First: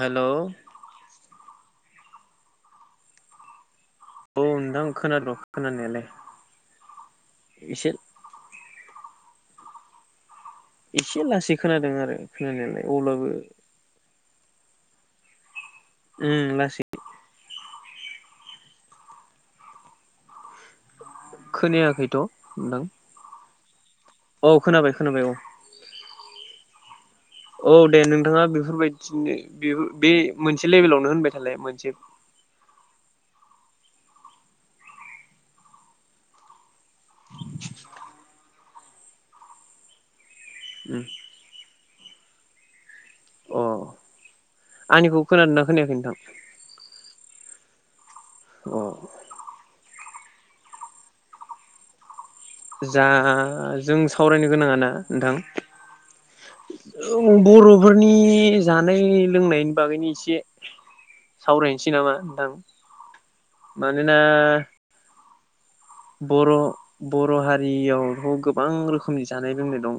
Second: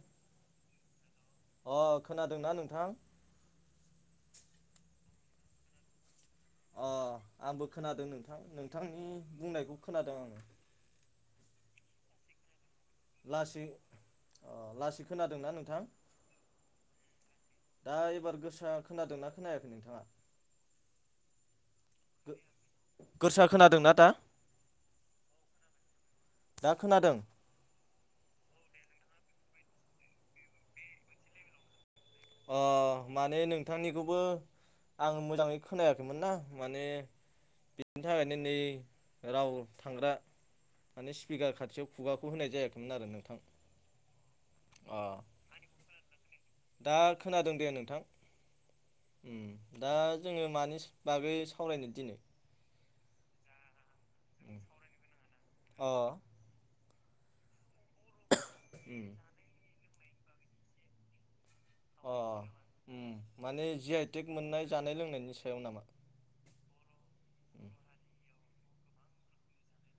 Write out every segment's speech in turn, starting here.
Hello. अ खोनादोंना नोंथां? औ नोंथां खोनाद' खोनानायालाय। अ आंबो एसे खोनादों नोंथां नोंथांनि बुंनायखौ खोनादों औ। एसे लासै खोनादों आरो खोनानायालाय अब्लाबो लासै लासै खोनादों ना नोंथां? उम लासै। दा एबार गोसा खोनादोंना खोनायाखै नोंथाङा? खोनायाखैथ' नोंथां। खोनादों ना औ खोनाबाय खोनाबाय औ दा खोनादों औ दे नोंथाङा बेफोरबायदिनो बे बे मोनसे लेभेलावनो होनबाय थालाय मोनसे अ माने नोंथांनिखौबो आं मोजाङै खोनायाखैमोन ना माने बिनि थाखायनो नै राव थांग्रा उम माने स्पिकार खाथियाव खुगाखौ होनाय जायाखै अ अ आंनिखौ खोनादोंना खोनायाखै नोंथां? दा खोनादों दे नोंथां अ दा जोङो मानि बागै सावरायनो दिनै जा जों सावरायनो गोनाङा ना नोंथां अ [unintelligible] बर' फोरनि जानाय लोंनायनि बागैनि इसे सावरायनोसै नामा अ नोंथां उम माने जि आइ मानोना टेक मोननाय जानाय लोंनायनि नामा बर' बर' हारियाव थ बां रोखोमनि जानाय लोंनाय दं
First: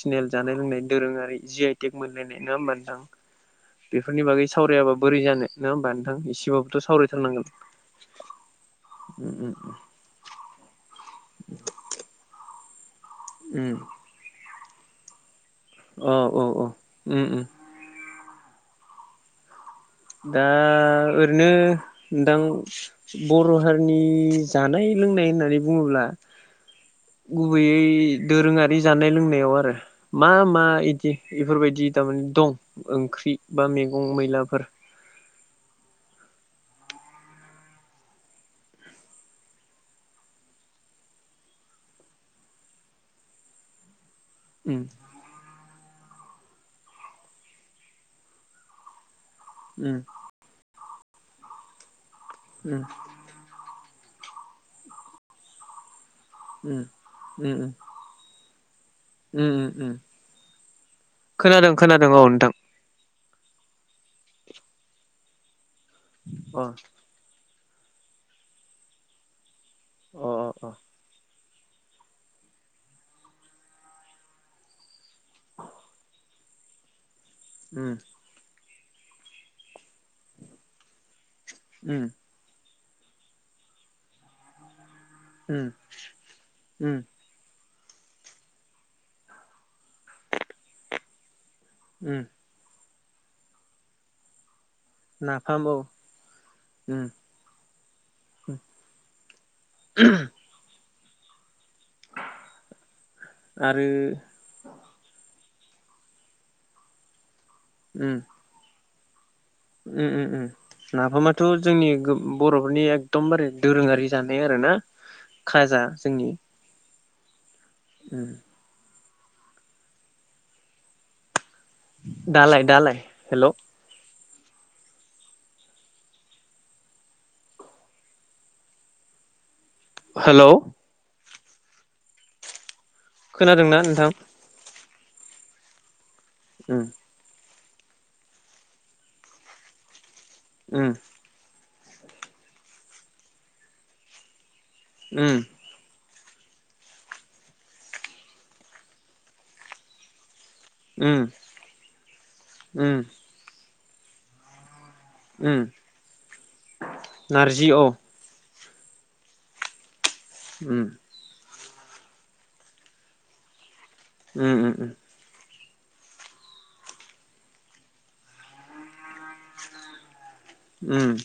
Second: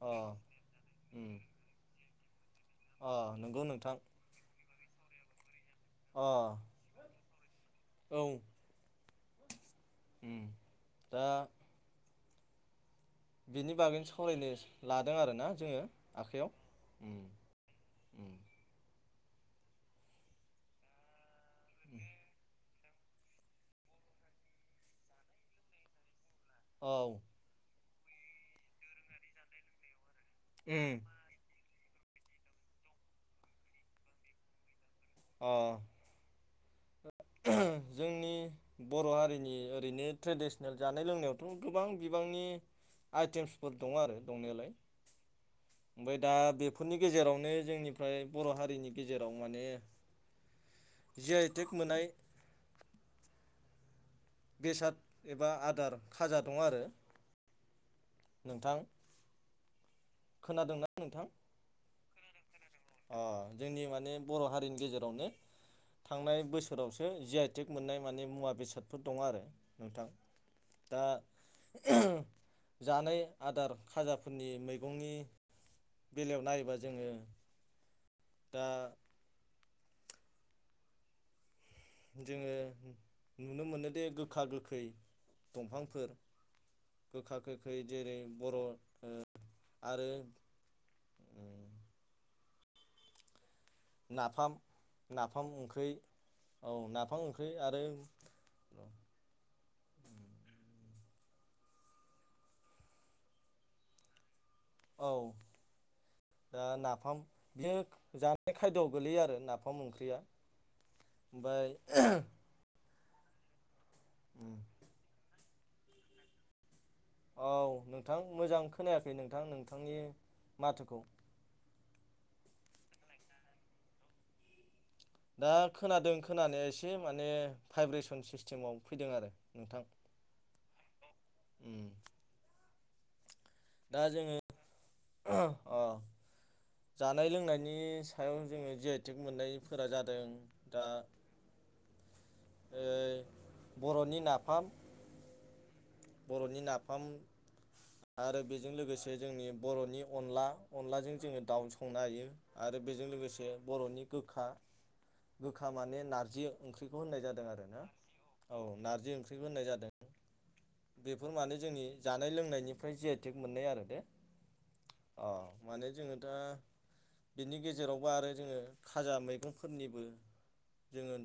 अ जानाय लोंनाय दोरोङारि जि आइ टेग मोनलायनाय नङा होमबा अ नंगौ नोंथां बेफोरनि बागै सावरायाबा बोरै जानो नङा होमबा अ नोंथां एसेबाबोथ' सावरायथारनांगोन औ उम उम उम दा बिनि बागैनो सावरायनो लादों आरोना जोङो औ औ आखाइयाव औ उम उम दा ओरैनो नोंथां बर' हारिनि जानाय लोंनाय होननानै बुङोब्ला औ गुबैयै दोरोङारि जानाय लोंनायाव आरो मा मा उम इदि इफोरबायदि थारमाने दं ओंख्रि बा मैगं मैलाफोर अ ओ जोंनि बर' हारिनि ओरैनो ट्रेडिसेनेल जानाय लोंनायावथ' गोबां बिबांनि आइटेमसफोर दं आरो दंनायालाय उम ओमफ्राय दा बेफोरनि गेजेरावनो जोंनिफ्राय बर' हारिनि गेजेराव जेराव उम माने जि आइ टेग मोननाय। उम बेसाद एबा आदार खाजा दङ उम आरो उम नोंथां उम उम खोनादोंना नोंथां। खोनादो औ नोंथां। अह जोंनि माने बर हारिनि गेजेरावनो। थांनाय अ बोसोरावसो जि आइ। तेक मोननाय माने मुवा बेसादफोर दङ आरो। नोंथां अ अ अ दा ओह जानै आदार खाजाफोरनि मैगंनि। बेलायाव नायोबा जोङो। उम। दा। उम जोङो। नुनोमोनोदे गोखा गोखै। उम दंफांफोर उम गोखा गो [unintelligible] जेरै बर ओह आरो। उम। नाफाम। नाफाम ओंख्रौ औ उम नाफाम ओंख्रौ आरो। आरो औ दा नाफाम। बियोग उम जानाय खायद। गोलैयो आरोना। उम उम उम नाफामाथ जोंनि गोब-बरफोरनि एग दमबारे दोरोंआरि। जानाय आरोना। खाजा जोंनि। औ नोंथां उम मोजां खोनाया [unintelligible] नोंथां नोंथांनि माथोखौ। दालाय दालाय हेलौ। दा खोनादों खोनानाय एसे माने भाइब्रेसन सिस्टिमाव फैदोंआरो नोंथां। हेलौ। उम। खोनादों ना नोंथां। अह अ उम जानाय लोंनाय। नि सायाव जोङो जि आइ तेग मोननायफोरा जादों। दा। उम ओह बर'नि नाफाम। उम। बर'नि नाफाम आरो बेजों लोगोसे जोंनि बर'नि अनला। अनलाजों उम जोङो दाउ संनो हायो आरो उम बेजों लोगोसे बर'नि गोखा उम गोखा माने नारजि ओंख्रिखौ होननाय जादों आरो नारजि औ ना। औ नारजि ओंख्रिबो होननाय जादों उम बेफोर माने जोंनि जानाय लोंनायनिफ्राय जिआइ टेक मोननाय आरो ने उम उम उम। औ माने जोङो दा बिनि गेजेरावबो आरो जोङो खाजा मैगंफोरनिबो उम। जोङो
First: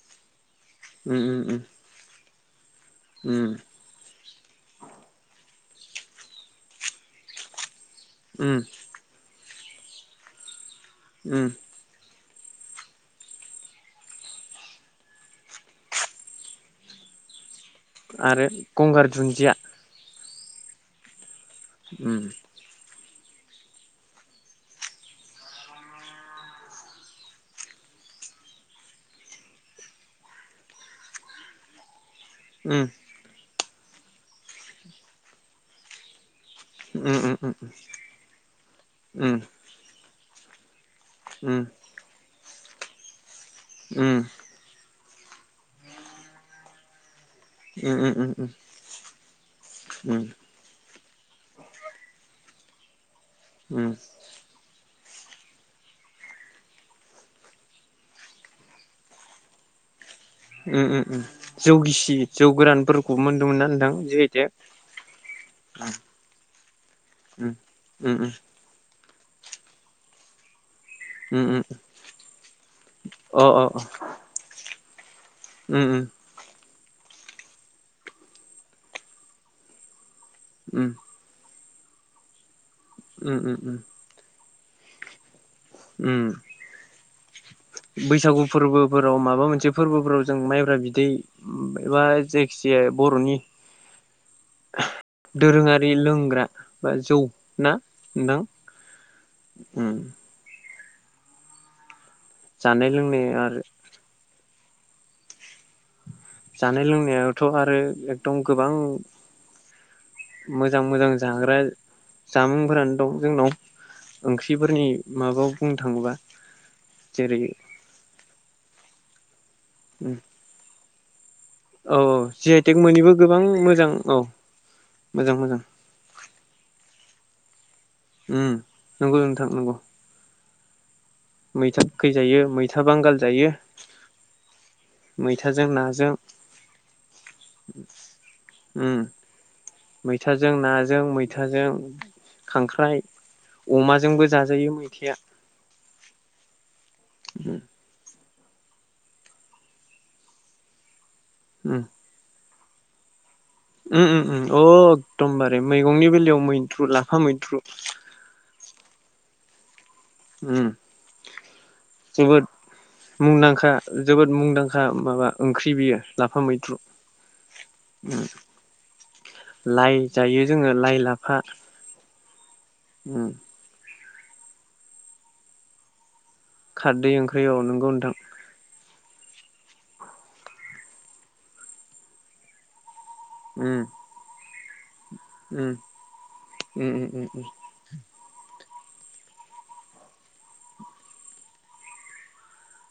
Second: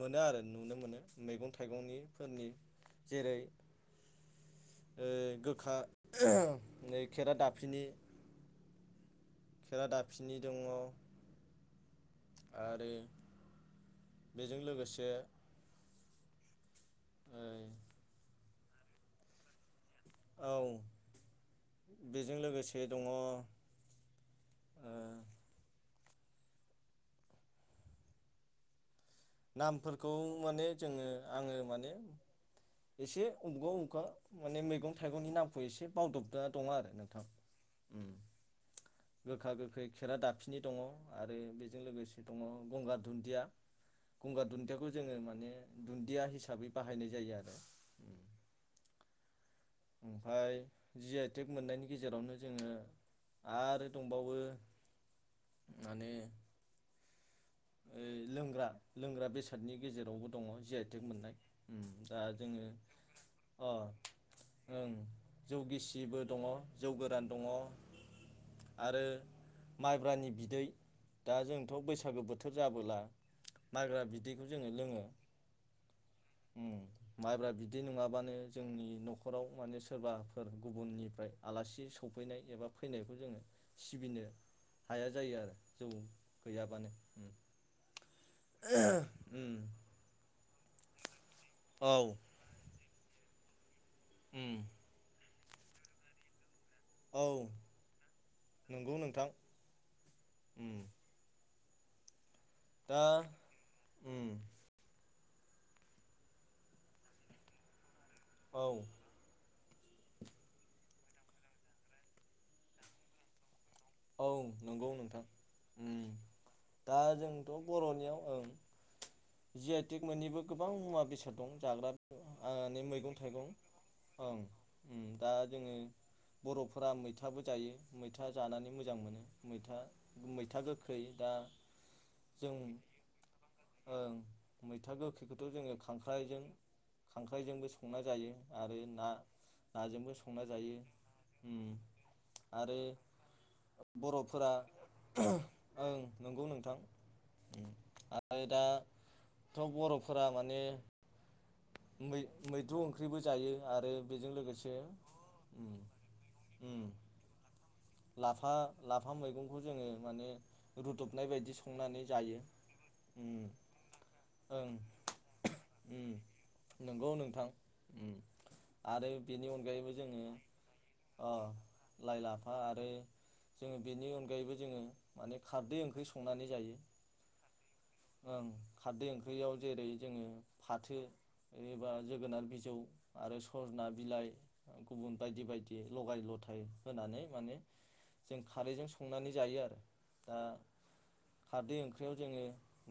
मोनो आरो। नुनो मोनो उम उम उम मैगं-थाइगंनि फोरनि जेरै उम ओ गोखा नै खेरा दाफिनि उम खेरा दाफिनि दङ उम। आरो बेजों लोगोसे ओ आरो गंगार दुन्दिया औ उम बेजों लोगोसे दङ नामफोरखौ माने जोङो आङो माने उम एसे अबेबा अबेबा माने मैगं-थाइगंनि नामखौ एसे बावदब ना दङ आरो उम नोंथां उम उम उम उम गोखा गोखै खेरा दाफिनि दङ। आरो बेजों लोगोसे दङ गंगार दुन्दिया उम गंगार दुनियाखौ जोङो माने दुन्दिया हिसाबै बाहायनाय जायो आरो। उम उम उम। ओमफ्राय जि आइ टेक मोननायनि गेजेरावनो। जोङो। आरो उम उम दंबावो। माने लोंग्रा लोंग्रा बेसादनि गेजेरावबो दङ जि आइ उम टेक उम मोननाय जौ गिसि दा जौ जोङो गोरानफोरखौ मोनदोंमोन ना अ नोंथां जिहेते ओ जौ उम गिसिबो दङ जौ गोरान दङ उम उम आरो। माइब्रानि बिदै दा उम उम जोंथ' बैसागो बोथोर जाबोला अ अ माइब्रा बिदैखौ जों। नो लोङो। उम उम। उम माइब्रा बिदै नङाबानो जोंनि न'खराव माने सोरबा फोर उम गुबुननिफ्राय आलासि सौफैनाय एबा फैनायखौ उम जोङो उम सिबिनो हाया जायो आरो। जौ उम गैयाबानो। बैसागु फोरबोफोराव माबा मोनसे फोरबोफोराव जों म मायब्रा बिदै औ बा जायखिाया बर'नि उम। दोरोङारि लोंग्रा बा जौ औ ना नोंथां। उम जानाय दा लोंनाय आरो। उम जानाय लोंनायावथ' आरो। एदम औ गोबां मोजां मोजां। जाग्रा जामुंफोरानो दं जोंनाव। औ ओंख्रिफोरनि नंगौ नोंथां माबायाव बुंनो थाङोबा दा जेरै जोंथ' बर'नियाव ओं। जि आइ टेक मोनैबो गोबां मुवा। बेसाद। दं जाग्रा औ जि आइ टेक लानानै मोननिबो मैगं गोबां थाइगं मोजां औ ओं दा मोजां मोजां जोङो बर'फोरा मै थाबो जायो। मैथा उम जानानै मोजां नंगौ मोनो नोंथां नंगौ मैथा मैथा गोख खै दा मैथा गोखै जायो जों मैथा बांगाल जायो ओं मैथा गोखैखौथ' मैथाजों जोङो नाजों खांख्रजों खांख्राइजोंबो संना जायो आरो उम ना नाजोंबो संना मैथाजों जायो नाजों उम मैथाजों आरो खांख्राइ अमा बर'फोरा ओं नंगौ नोंथां उम आरो दाथ' बर'फोरा माने उम मैद्रु ओंख्रिबो जायो आरो उम उम बेजों उम लोगोसे अकदमबारे उम मैगंनि बेलायाव मैद्रु उम लाफा मैद्रु लाफा लाफा मैगंखौ जोङो माने उम रुदबनाय बायदि संनानै जायो जोबोर उम मुंदांखा जोबोद ओं मुंदांखा माबा ओंख्रि बियो उम लाफा मैद्रु नंगौ नोंथां उम आरो बेनि अनगायैबो लाइ जोङो जायो लाइ ओ लाफा लाइ लाफ उम बेनि अनगायैबो जोङो माने खारदै ओंख्रि सं खारदै ओंख्रि औ नोंगौ नोंथां ओं खारदै ओंख्रियाव जेरै जोङो फाथो एबा जोगोनार बिजौ आरो उम सजना बिलाइ गुबुन बायदि उम बायदि लगाय लथाय उम होनानै उम माने जों खारैजों संनानै जायो आरो ओ दा खारदै ओंख्रियाव जोङो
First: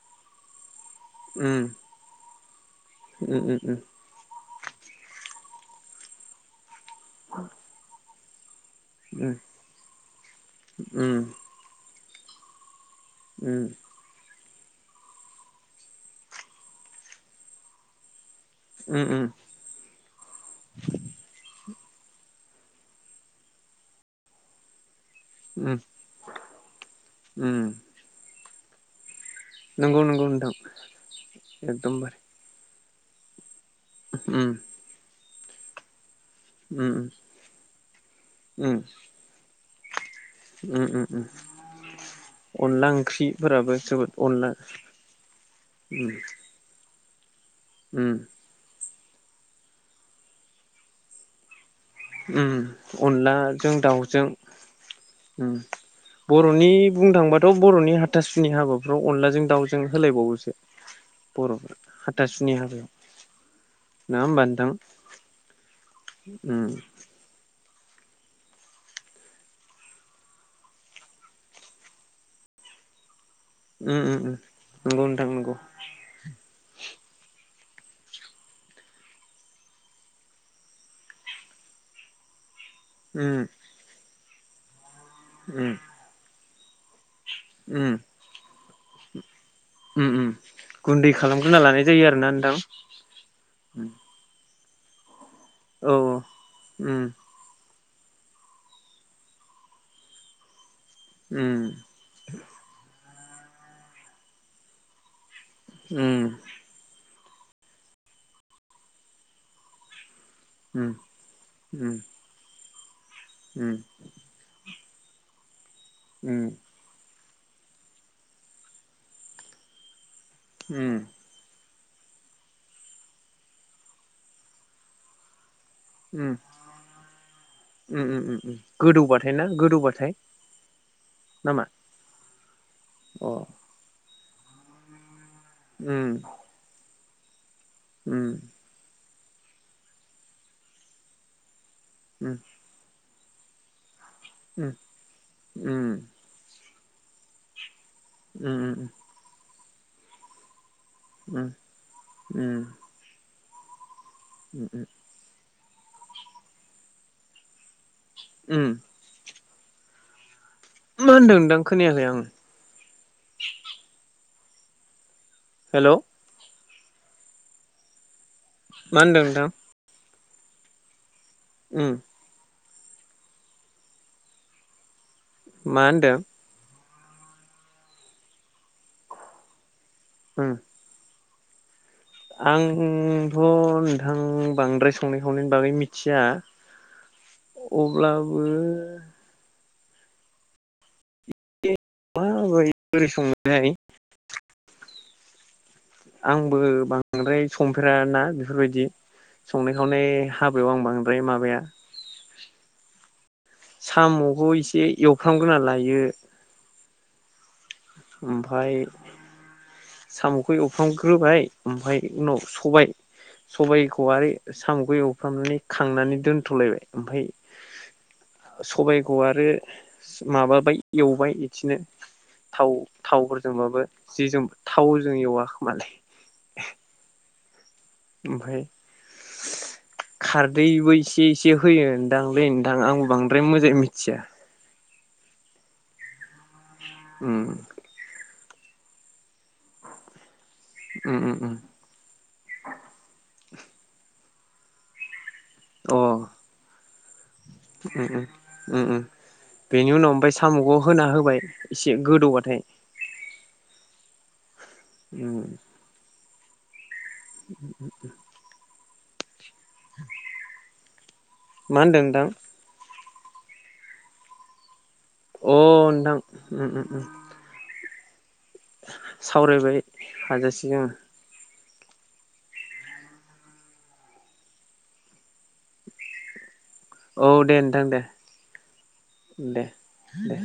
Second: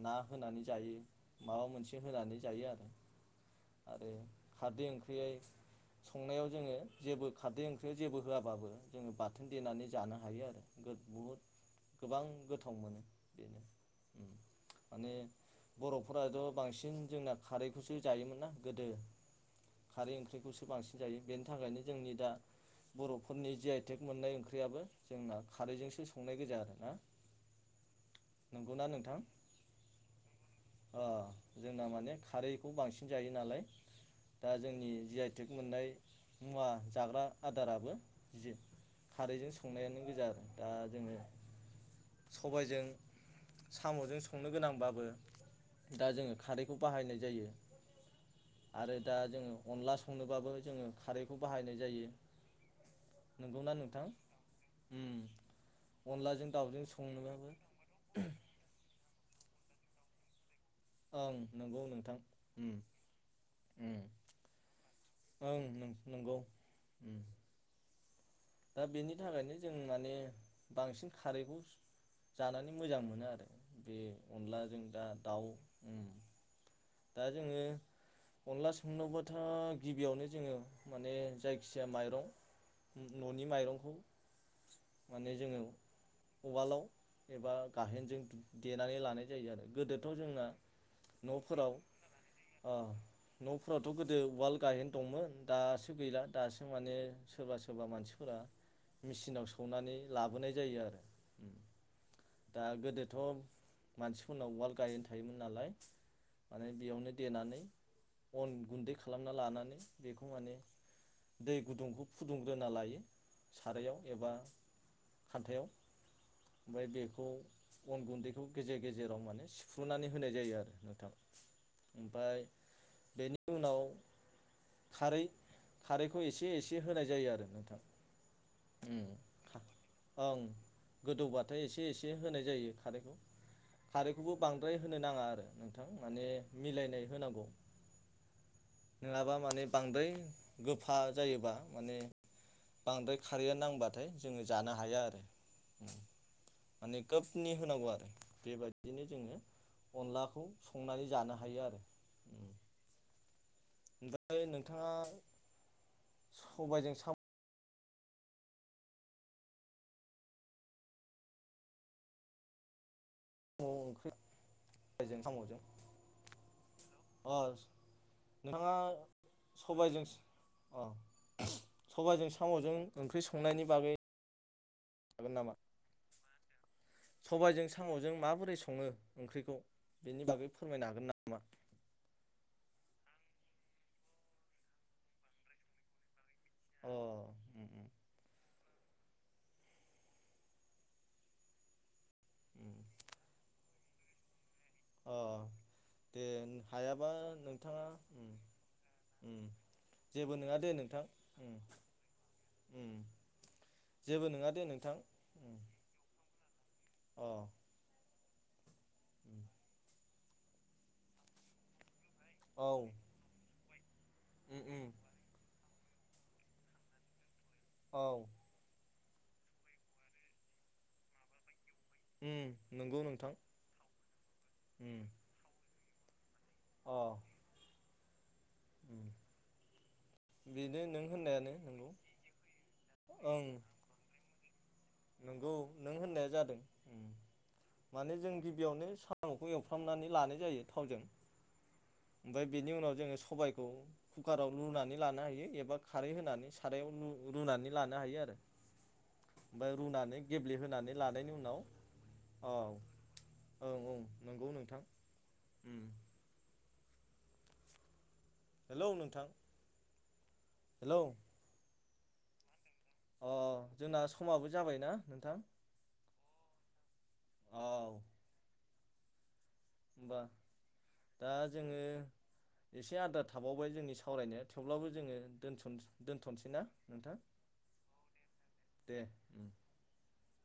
ना होनानै जायो माबा मोनसे होनानै जायो आरो ओम ओम ओम आरो खारदै ओंख्रियै संनायाव जोङो जेबो खारदै ओंख्रि जेबो होआबाबो जोंङो बाथ थोन देनानै जानो हायो आरो बुहुद गोबां गोथाव मोनो बेनो उम माने बर'फोराथ' बांसिन जोंना खारैखौसो जायोमोन ना गोदो उम खारै ओंख्रिखौसो बांसिन जायो बेनि थाखायनो जोंनि दा बर'फोरनि जि आइ टेग मोननाय ओंख्रियाबो जोंना उम खारैजोंसो संनाय गोजा आरो ना। उम नंगौना नोंथां? नंगौ नंगौ नोंथां एकदमबारे खौ बांसिन जायो नालाय। उम दा जोंनि जि आइ थेग मोननाय मुवा उम जाग्रा आदाराबो जे उम बेजों संनायानो बे जा आरो दा उम जोङो उम उम सबायजों अनला ओंख्रिफोराबो जोबोद साम'जों संनो अनला गोनांबाबो दा उम जोङो खारैखौ बाहायनाय जायो। उम। आरो दा जोङो अनला संनोबाबो जोङो खारैखौ बाहायनाय जायो उम नंगौना अनलाजों दाउ नोंथां? जों उम अनलाजों बर'नि दाउजों बुंनो संनोबाबो थांबाथ' बर'नि हाथासुनि हाबा फ्राव अनलाजों दावजों होलायबावोसो। ओं बर'फ्रा नंगौ नोंथां हाथासुनि उम हाबायाव उम नङा होमबा नोंथां ओं नों नं -नंगौ। उम। दा बेनि थाखायनो जों माने बांसिन खारैखौ जानानै मोजां मोनो आरो। बे उम उम अनलाजों दा नंगौ नोंथां दाउ नंगौ उम दा जोङो अनला संनोबाथाय गिबियावनो जोङो माने जायखिजाया माइरं उम न'नि माइरंखौ माने जोङो उम उवालाव एबा उम गाहेनजों देनानै लानाय जायो आरो गोदोथ' उम उम जोंना गुन्दै खालामग्रोना न'फोराव लानाय जायो आरोना नोंथां ओ न'फोरावथ' गोदो उवाल गाहेन दंमोन दासो औ गैला दासो माने उम सोरबा सो सोरबा मानसिफोरा मेचिनाव सौनानै लाबोनाय जायो आरो। उम। थ' मानसिफोरनाव उवाल गाहेन थायोमोन नालाय उम माने बेयावनो देनानै अन गुन्दै खालामना लानानै बे खौ माने दै गुदुंखौ फु ग्रोना लायो। सारायाव एबा खान्थायाव ओमबाय बेखौ अन गुन्दैखौ गेजेर गेजेराव माने सिफ्रुनानै होनाय जायो आरो उम नोंथां। ओमफाय बेनि उनाव खारै खारैखौ एसे एसे होनाय आरो नोंथां उम उम उम उम गोदौबाथाय ना? गोदौबथाय ओं गोदौबाथाय नामा? एसे एसे होनाय जायो। खारैखौ अ खारै खौबो बांद्राय होनो नांङा आरो। नोंथां उम माने मिलायनाय होनांगौ। उम नोंङाबा माने बांद्राय गोफा जायोबा माने उम बांद्राय खारैया नांबा नाथाय जोंङो उम जानो हाया आरो। उम माने खोफनि होनांगौ उम उम बेबायदिनो जोंङो अनलाखौ संनानै जानो उम हायो आरो। उम फाय उम नोंथांङा सबायजों साम' उम मा होनदों थां? खोनायाखै आं [unintelligible] ओंख्रि फोजों साम'जों हेलौ [unintelligible] नोंथांङा मा होनदों नोंथां सबायजों अ उम सबाइजों साम'जों ओंख्रि संनायनि बागै हागोन नामा मा होनदों? सबायजों साम'जों माबोरै सङो ओंख्रिखौ? बेनि उम बागै फोरमायनो हागोन ना मा? आंथ' नोंथां बांद्राय संनाय खावनायनि बागै मिथिया। अ उम उम अब्लाबो माबोरै उम बोरै सङोथाय? अ दे आंबो हायाबा बांद्राय नोंथाङा संफेराना उम बेफोरबायदि उम संनाय खावनाय जेबो नङा दे हाबायाव आं नोंथां बांद्राय उम माबाया। उम जेबो साम'खौ नङा दे एसे नोंथां एवफ्रामगोना लायो, अ ओमफाय [inaudible] साम'खौ एवफ्रामग्रोबाय ओमफाय उनाव सबाय औ सबायख खहाय साम'खौ एवफ्रामनानै खांनानै दोनथ'लायबाय ओमफाय औ सबाइ खौ आरो माबाबाय एवबाय, बिदिनो थाव नंगौ नोंथां थावफोरजोंबाबो जिजों थावजों एवा खोमालै अ ओमफाय बेनो खारदैबो नों इसे होननायानो इसे होयो नंगौ नोंदांलै नोंथां आंबो ओं बांद्राय मोजां मिथिया। नंगौ नों होननाया जाद दों उम मानो जों गिबियावनो साम'खौ एवफ्रामनानै लानाय जायो। थावजों, उम उम उम ओमफाय बेनि उनाव जोङो सबायखौ कुकाराव लुनानै लानो हायो। एबा अ खारै होनानै सारायाव रुनानै लानो उम हायो उम। आरो उम उम। ओमफ्राय बेनि उनाव रुनानै ओमफ्राय साम'खौ गेब्लेहोनानै होना लानायनि होबाय उनाव, एसे अ गोदौबाथाय ओं ओं नंगौ नोंथां उम। [inaudible] लौ नोंथां हेलौ मा होनदों थां? अ जोंना समाबो जाबायना नोंथां अ नोंथां उम उम उम औ [unintelligible] सावरायबाय होमबा हाजासे। दा जोङो एसे आद्रा थाबावबाय जोंनि सावरायनाया थेवब्लाबो जोङो' दोनथ'नोसै ना? नोंथां औ दे नोंथां दे दे दे दे